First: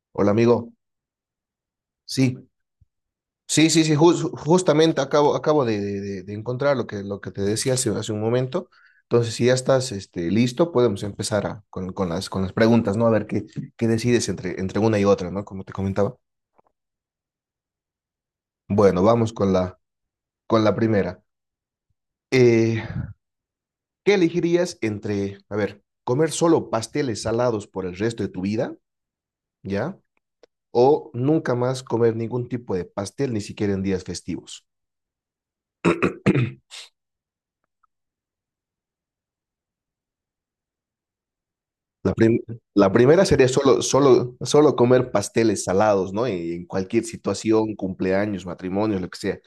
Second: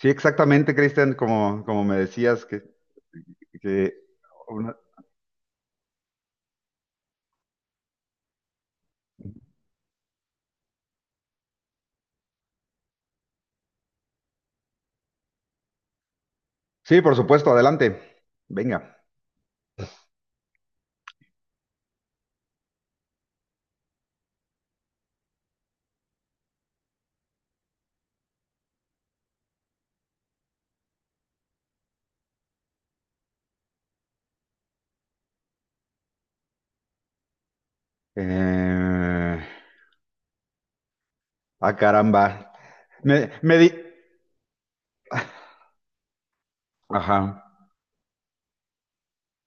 Sí, Hola amigo, exactamente, Cristian, como me decías sí, que, que una- justamente acabo de encontrar lo que te decía hace un momento. Entonces, si ya estás listo, podemos con, con las preguntas, ¿no? A ver qué, qué decides entre una y otra, ¿no? Como te comentaba. Sí, por supuesto, adelante. Bueno, Venga. vamos con con la primera. Eh, ¿Qué elegirías entre, a ver, comer solo pasteles salados por el resto de tu vida, ¿ya? O nunca más comer ningún tipo de pastel, ni siquiera en días festivos. Eh, Ah, La, prim- caramba. la primera Me, sería me di... solo comer pasteles salados, ¿no? En cualquier Ajá. situación, cumpleaños, matrimonios, lo que sea.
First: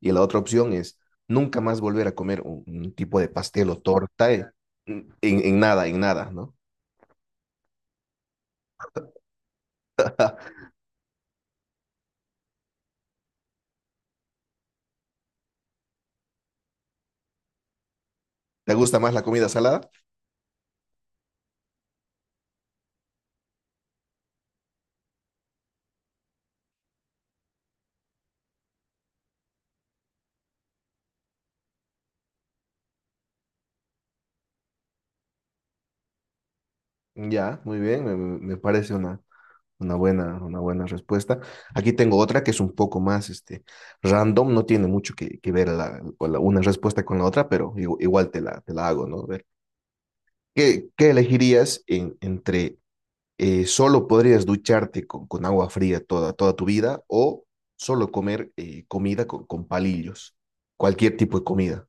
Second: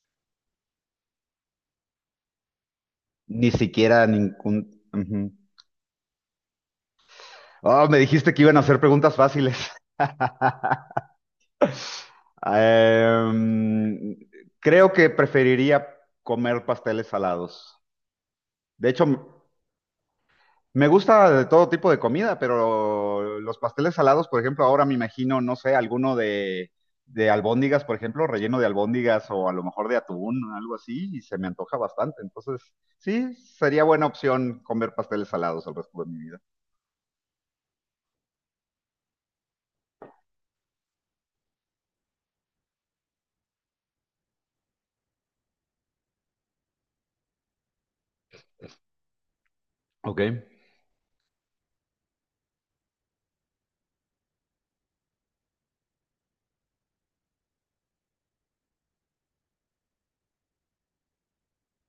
Y la otra opción es nunca más volver a comer un tipo de Ni pastel o siquiera torta en, ujú. En nada, ¿no? Oh, me dijiste que iban a hacer preguntas fáciles. Em, Creo que preferiría comer pasteles salados. ¿Te De gusta hecho, más la comida salada? Me gusta de todo tipo de comida, pero los pasteles salados, por ejemplo, ahora me imagino, no sé, alguno de albóndigas, por ejemplo, relleno de albóndigas o a lo mejor de atún, algo así, y se me antoja bastante. Entonces, sí, sería buena opción comer pasteles salados el resto de mi vida. Ya, muy bien, me parece una buena respuesta. Aquí tengo otra que es un poco más random, no tiene mucho que ver una respuesta con la otra, pero igual te te la hago, ¿no? Ok. ¿Qué elegirías entre solo podrías ducharte con agua fría toda, toda tu vida o solo comer comida con palillos? Cualquier tipo de comida,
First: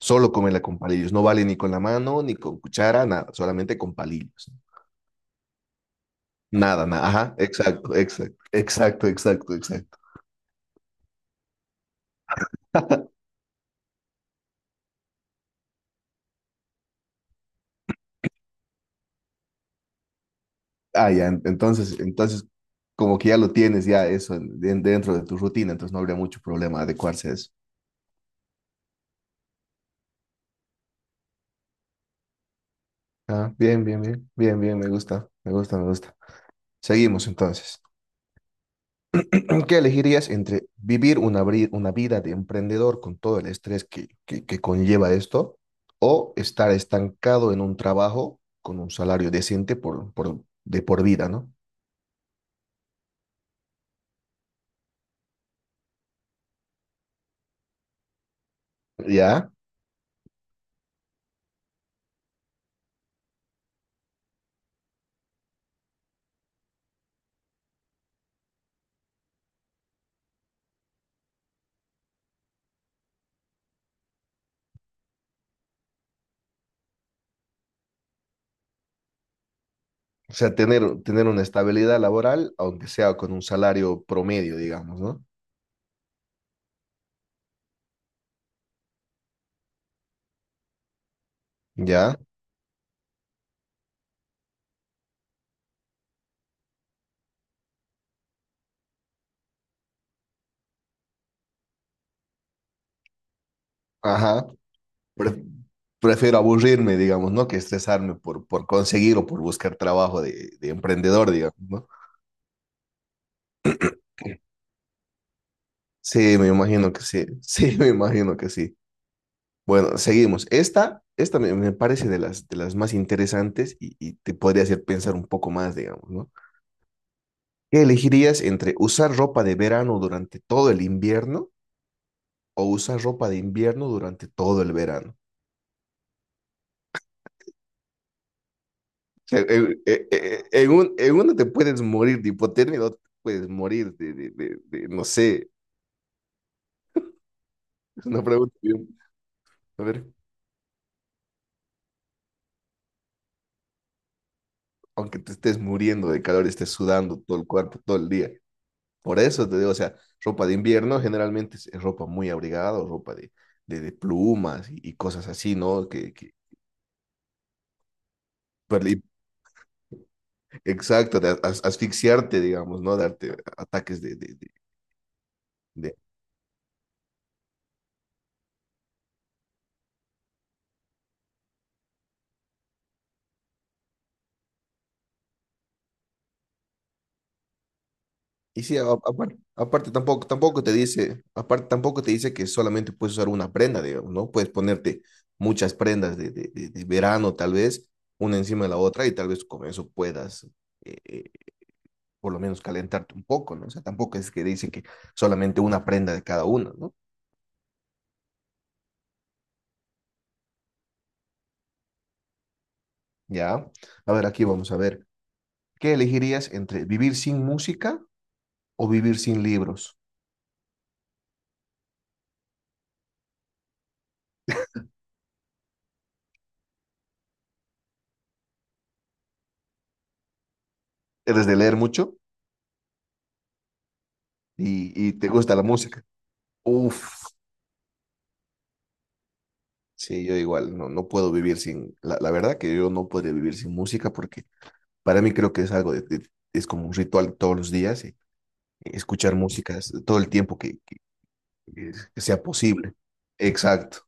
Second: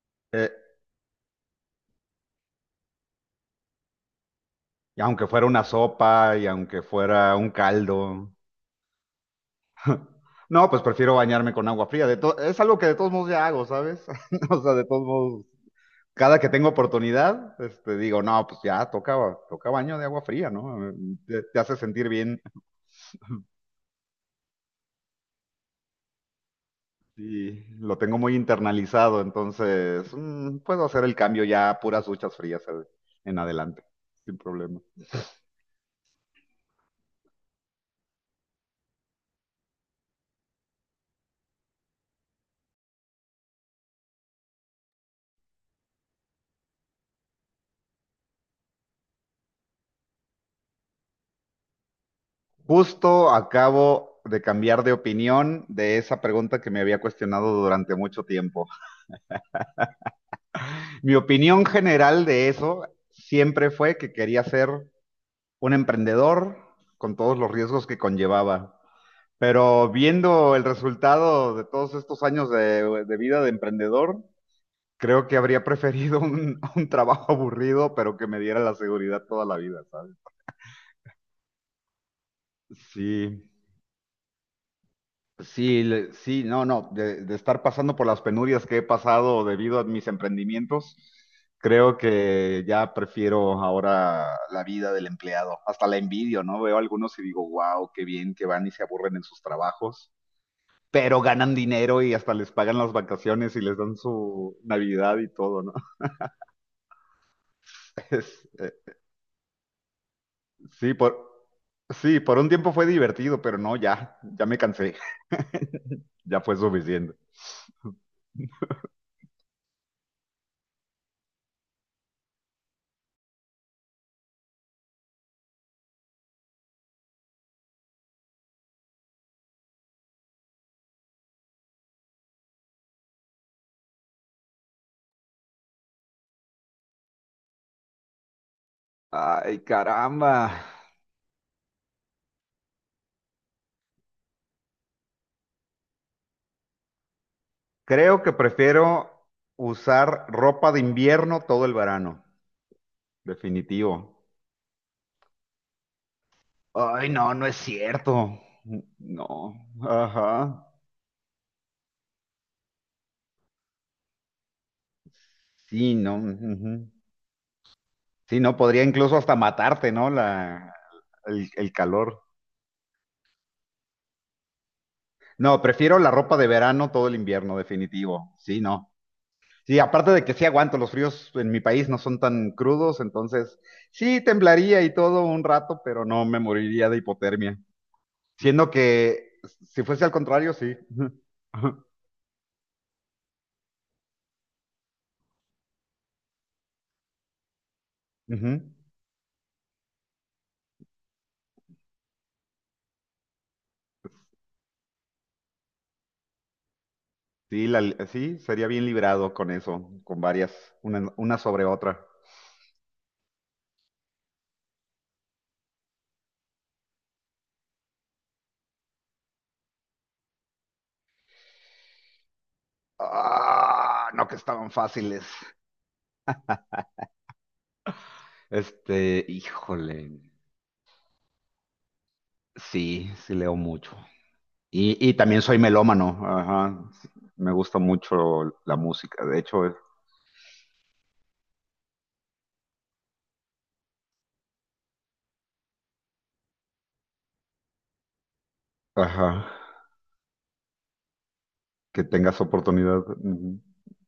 solo Eh, comerla con palillos. No vale ni con la mano, ni con cuchara, nada, solamente con palillos. ¿Y aunque fuera una sopa y aunque Nada, nada, fuera ajá, un exacto, caldo? exacto, exacto, exacto, exacto. No, pues prefiero bañarme con agua fría. De to- es algo que de todos modos ya hago, ¿sabes? O sea, de todos modos cada que tengo oportunidad, este, digo, no, pues ya toca, toca baño de agua fría, ¿no? Ah, ya, Te, te hace sentir bien entonces, como que ya lo tienes ya eso dentro de tu rutina, entonces no habría mucho problema adecuarse a eso. y lo tengo muy internalizado, entonces puedo hacer el cambio ya a puras duchas frías en Ah, adelante, bien, bien, bien, sin bien, bien, problema. me gusta, me gusta, me gusta. Seguimos entonces. ¿Qué elegirías entre vivir una vida de emprendedor con todo el estrés que conlleva esto o estar estancado en un trabajo con un salario decente de por vida, ¿no? Justo acabo de cambiar de opinión de esa pregunta que me había cuestionado durante mucho tiempo. ¿Ya? Mi opinión general de eso siempre fue que quería ser un emprendedor con todos los riesgos que conllevaba. Pero viendo el resultado de todos estos años de vida de emprendedor, creo que habría preferido un trabajo aburrido, pero que me diera la seguridad toda la vida, ¿sabes? O sea, tener una estabilidad laboral, aunque sea con un Sí, salario promedio, digamos, ¿no? sí, le- sí, no, no, de estar pasando por las penurias que he pasado debido a mis emprendimientos, creo ¿Ya? que ya prefiero ahora la vida del empleado. Hasta la envidio, ¿no? Veo algunos y digo, wow, qué bien que van y se aburren en sus trabajos. Pero ganan dinero y hasta les pagan las vacaciones y les dan Ajá. su Navidad y Pre- todo, ¿no? Prefiero aburrirme, digamos, ¿no? Que estresarme Es, por eh, conseguir o por buscar trabajo de sí, emprendedor, por, digamos, ¿no? sí, por un tiempo fue divertido, pero no, ya, ya me cansé, Sí, ya me fue imagino que suficiente. sí. Sí, me imagino que sí. Bueno, seguimos. Esta me parece de de las más interesantes y te podría hacer pensar un poco más, digamos, ¿no? ¿Qué elegirías entre usar ropa de verano durante todo el invierno o usar ropa de invierno durante todo el verano? O sea, Ay, caramba. En uno te puedes morir de hipotermia, en otro te puedes morir no sé, es Creo una que pregunta. Prefiero A ver, usar ropa de invierno todo el verano, definitivo. aunque te estés muriendo de calor, estés Ay, sudando no, todo no el es cuerpo todo el día. cierto. Por eso No, te digo, o sea, ropa de ajá. invierno generalmente es ropa muy abrigada o ropa de plumas y cosas así, ¿no? Sí, no. Que, Ujú. Sí, no, podría pero y- incluso hasta matarte, ¿no? Exacto, el, el calor. asfixiarte, digamos, ¿no? Darte ataques No, de- prefiero la ropa de verano todo el invierno, definitivo. Sí, no. Sí, aparte de que sí aguanto, los fríos en mi país no son tan crudos, entonces sí temblaría y todo un rato, pero no me moriría de hipotermia. Y Siendo sí, que aparte, si fuese al contrario, tampoco te sí. dice, aparte tampoco te dice que solamente puedes usar una prenda, digamos, ¿no? Puedes ponerte muchas prendas de verano, tal vez, una encima de Ujú. la otra, y tal vez con eso puedas eh, eh, por lo menos calentarte un poco, ¿no? O sea, tampoco es que dice que solamente una prenda de cada uno, ¿no? Sí, la- sí, sería bien librado con eso, con varias, una sobre otra. Ya. A ver, aquí vamos a ver. ¿Qué elegirías entre vivir sin música o vivir sin libros? Ah, no que estaban fáciles. Este, híjole. ¿Eres de leer mucho Sí, sí leo mucho. Y Y te también gusta soy la música? melómano, ajá. Uf, Me gusta mucho la música, de hecho, es- sí, yo igual, no, no puedo vivir sin, la verdad que yo no podría vivir sin música porque para mí creo que es algo, es como un ritual todos los días, y ajá, escuchar música es todo el tiempo que que tengas sea posible. oportunidad. Ujú. Exacto.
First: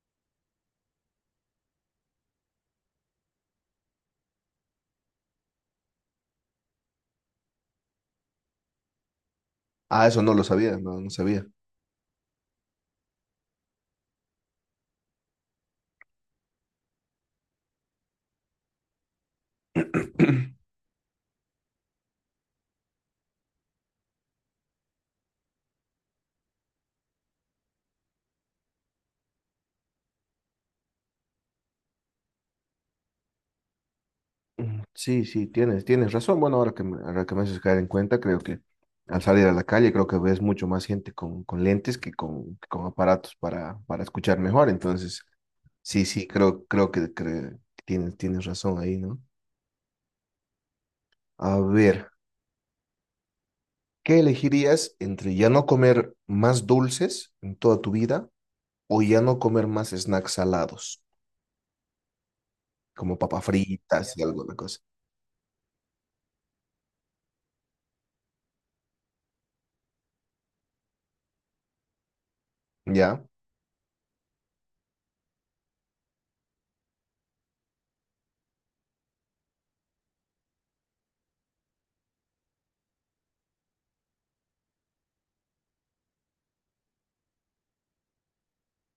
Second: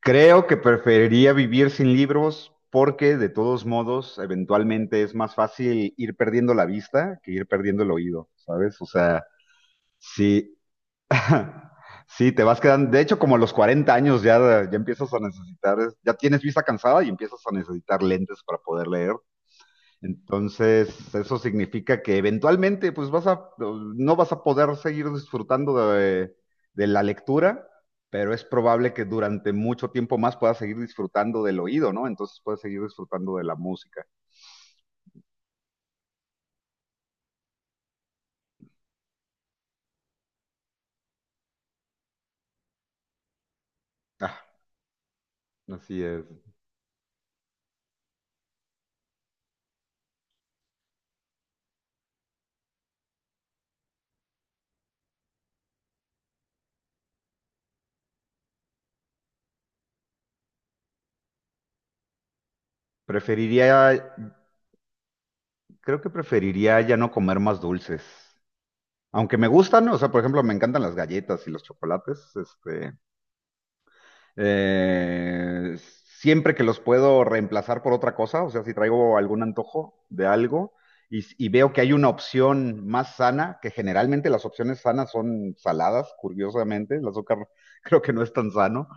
Creo que preferiría vivir sin libros porque de todos modos, eventualmente es más fácil ir perdiendo la vista que ir perdiendo el oído, ¿sabes? O sea, Ah, eso no lo sí, sabía, no, no sabía. sí, te vas quedando, de hecho, como a los 40 años ya, ya empiezas a necesitar, ya tienes vista cansada y empiezas a necesitar lentes para poder leer. Mm, Entonces, eso significa que eventualmente, pues vas a, no vas a poder seguir disfrutando de la lectura, pero es probable que durante mucho tiempo más puedas seguir disfrutando del oído, ¿no? Entonces puedes seguir disfrutando de la música. Sí, sí, tienes, tienes razón. Bueno, ahora ahora que me haces caer en cuenta, creo que al salir a la calle, creo que ves mucho más gente con lentes que con aparatos para escuchar Ah, mejor. Entonces, así sí, es. sí, creo, creo tienes, tienes razón ahí, ¿no? A ver, ¿qué elegirías entre ya no comer más dulces en toda tu vida o ya no comer más snacks salados, como papas Preferiría, fritas y alguna cosa? Creo que preferiría ya no comer más dulces. Aunque me gustan, o sea, por ejemplo, me encantan las galletas y los chocolates, este, ¿Ya? Eh, siempre que los puedo reemplazar por otra cosa, o sea, si traigo algún antojo de algo y veo que hay una opción más sana, que generalmente las opciones sanas son saladas, curiosamente, el azúcar creo que no es tan sano.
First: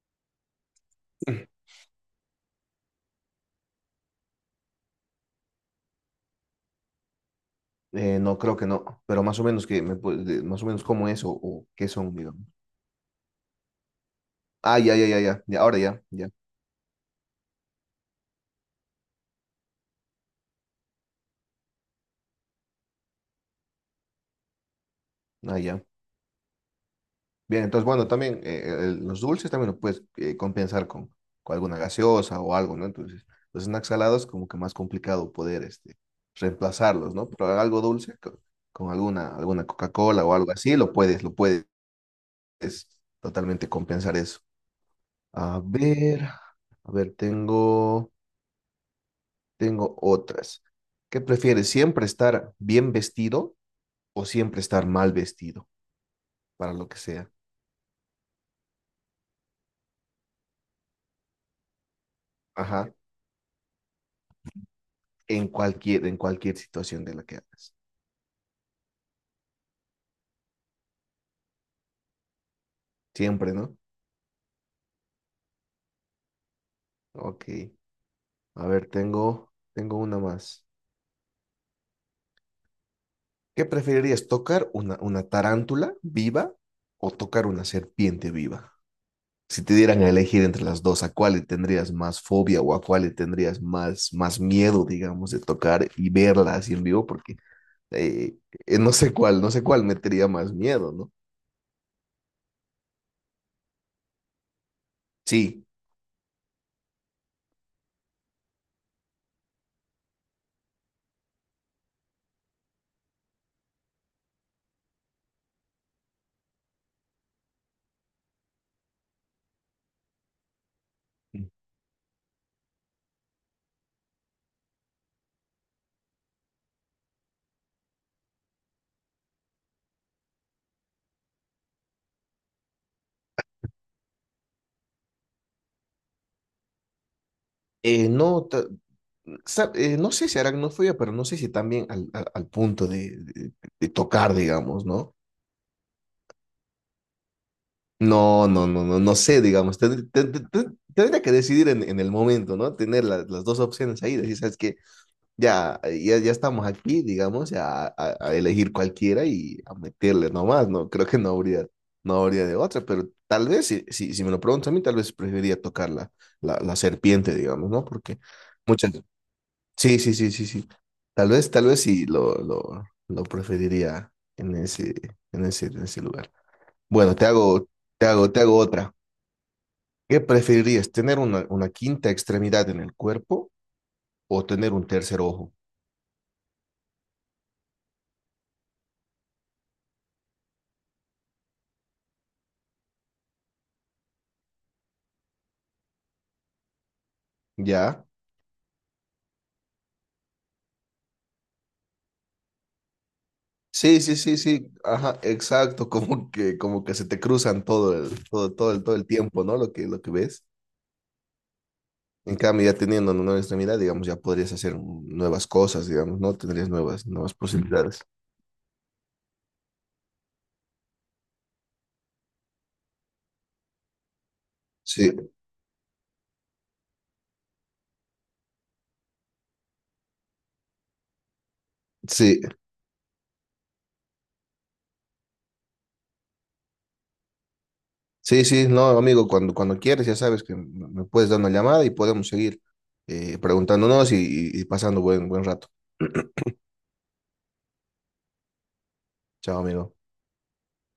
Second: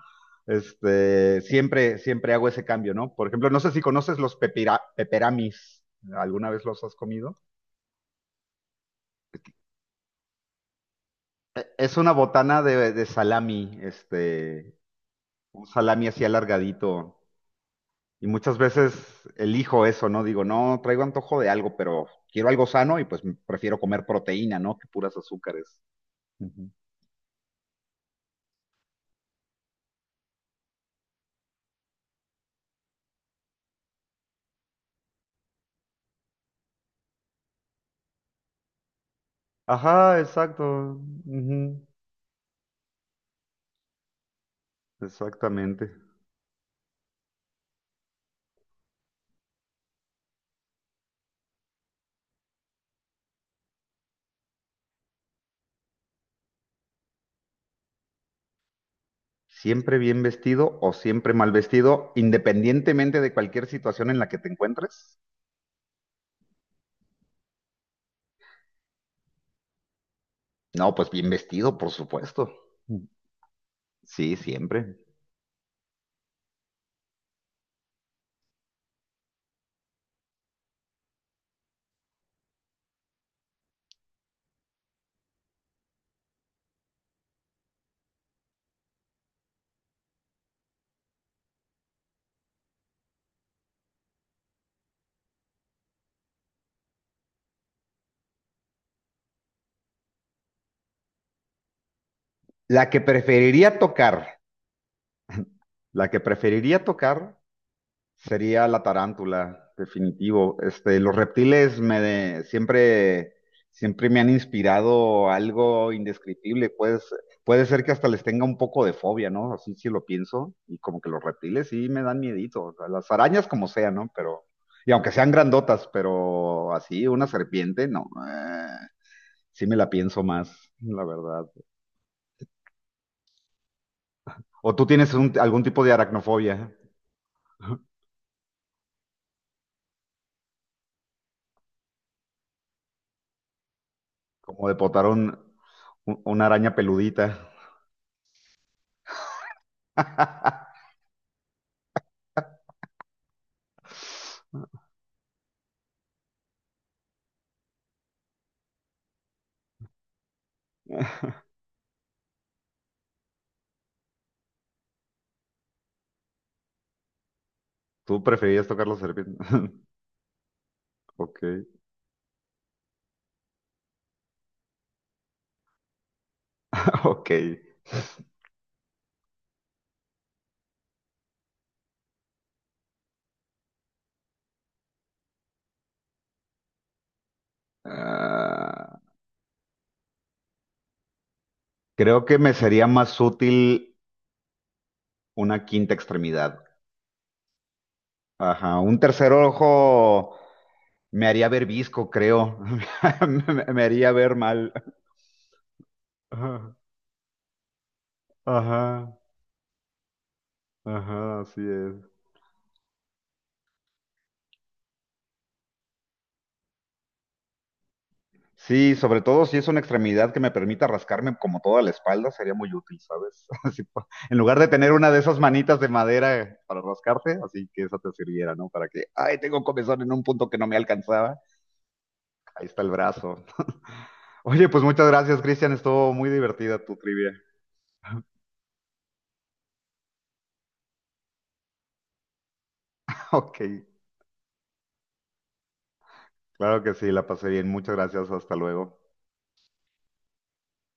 Este, siempre hago ese cambio, ¿no? Por ejemplo, no sé si conoces los pepira- peperamis. ¿Alguna vez los has comido? No, creo que no, pero más o menos que más o menos como eso E- o qué Es una son, digamos. botana de salami, este, Ah, ya, ya, ya, ya, ya, un ahora ya, salami así ya, alargadito. Y muchas veces elijo eso, ¿no? Digo, no, traigo antojo de algo, pero quiero algo sano y pues prefiero comer proteína, ¿no? Que puras ah, azúcares. ya. Ujú. Bien, entonces, bueno, también los dulces también lo puedes compensar con alguna gaseosa o algo, ¿no? Entonces, los snacks salados como que más complicado poder reemplazarlos, ¿no? Pero algo con, alguna, alguna Ajá, Coca-Cola o algo exacto. así, lo puedes Ujú. totalmente compensar eso. A Exactamente. ver, a ver, tengo... Tengo otras. ¿Qué prefieres? ¿Siempre estar bien vestido o siempre estar mal vestido? Para lo que sea. ¿Siempre bien vestido o siempre mal vestido, Ajá. independientemente de cualquier situación en la que te encuentres? En cualquier situación de la que hagas. No, pues bien vestido, por supuesto. Siempre, ¿no? Sí, siempre. Ok. A ver, tengo, tengo una más. ¿Qué preferirías? ¿Tocar una tarántula viva o tocar una serpiente viva? Si te dieran a elegir entre las dos, ¿a cuál le tendrías más fobia o a cuál le tendrías más, más miedo, digamos, de tocar y verla así en vivo? Porque eh, no sé cuál, no sé cuál metería más miedo, ¿no? La que preferiría tocar, Sí. la que preferiría tocar sería la tarántula, definitivo. Este, los reptiles me de- siempre, siempre me han inspirado algo indescriptible. Pues, puede ser que hasta les tenga un poco de fobia, ¿no? Así sí lo pienso. Y como que los reptiles sí me dan miedito. O sea, las arañas como sea, ¿no? Pero, y aunque sean grandotas, pero así, una serpiente, no. Sí me la pienso más, la verdad. ¿O tú tienes un- algún tipo de aracnofobia? Eh, no, ta- no sé si aracnofobia, pero no sé si también al punto de tocar, ¿Como de digamos, potar ¿no? Un- una araña peludita? No, no, no, no, no sé, digamos, tendría que decidir en el momento, ¿no? Tener las dos opciones ahí, decir, ¿sabes qué? Ya, ya, ya estamos aquí, digamos, a elegir cualquiera y a meterle nomás, ¿no? Creo que no habría, no habría de otra, pero tal vez, si me lo preguntas a mí, tal vez preferiría tocar la serpiente, digamos, ¿no? Porque Tú preferías tocar muchas... los serpientes. Sí, sí, sí, sí, sí. Ok, Tal vez sí lo preferiría en en ese lugar. Bueno, te ok. hago, te hago, te hago otra. ¿Qué preferirías, tener una quinta extremidad en el cuerpo o tener un tercer ojo? Ah, creo que me sería más útil una quinta extremidad. ¿Ya? Ajá, un tercer ojo me haría ver visco, creo. Me Sí, haría sí, ver sí, sí, mal. ajá, exacto, Ajá, como que se te cruzan todo todo el ajá, tiempo, ¿no? Lo que ves. ajá, así es. En cambio, ya teniendo una nueva extremidad, digamos, ya podrías hacer nuevas cosas, digamos, ¿no? Tendrías nuevas, nuevas posibilidades. Sí, sobre todo si es una extremidad que me permita rascarme como toda la espalda, sería muy útil, ¿sabes? Así pa- en lugar de tener una Sí, de esas manitas de madera para rascarte, así que esa te sirviera, ¿no? Para que, ay, tengo comezón en un punto que no me alcanzaba. sí, Ahí está el brazo. Oye, pues muchas gracias, Cristian. Estuvo muy divertida tu trivia. sí, sí, no, amigo, cuando, cuando quieres, ya sabes que me puedes dar una llamada y podemos seguir Ok, preguntándonos y, y pasando buen, buen rato. claro que sí, la pasé bien. Muchas gracias. Hasta luego. Chao, amigo.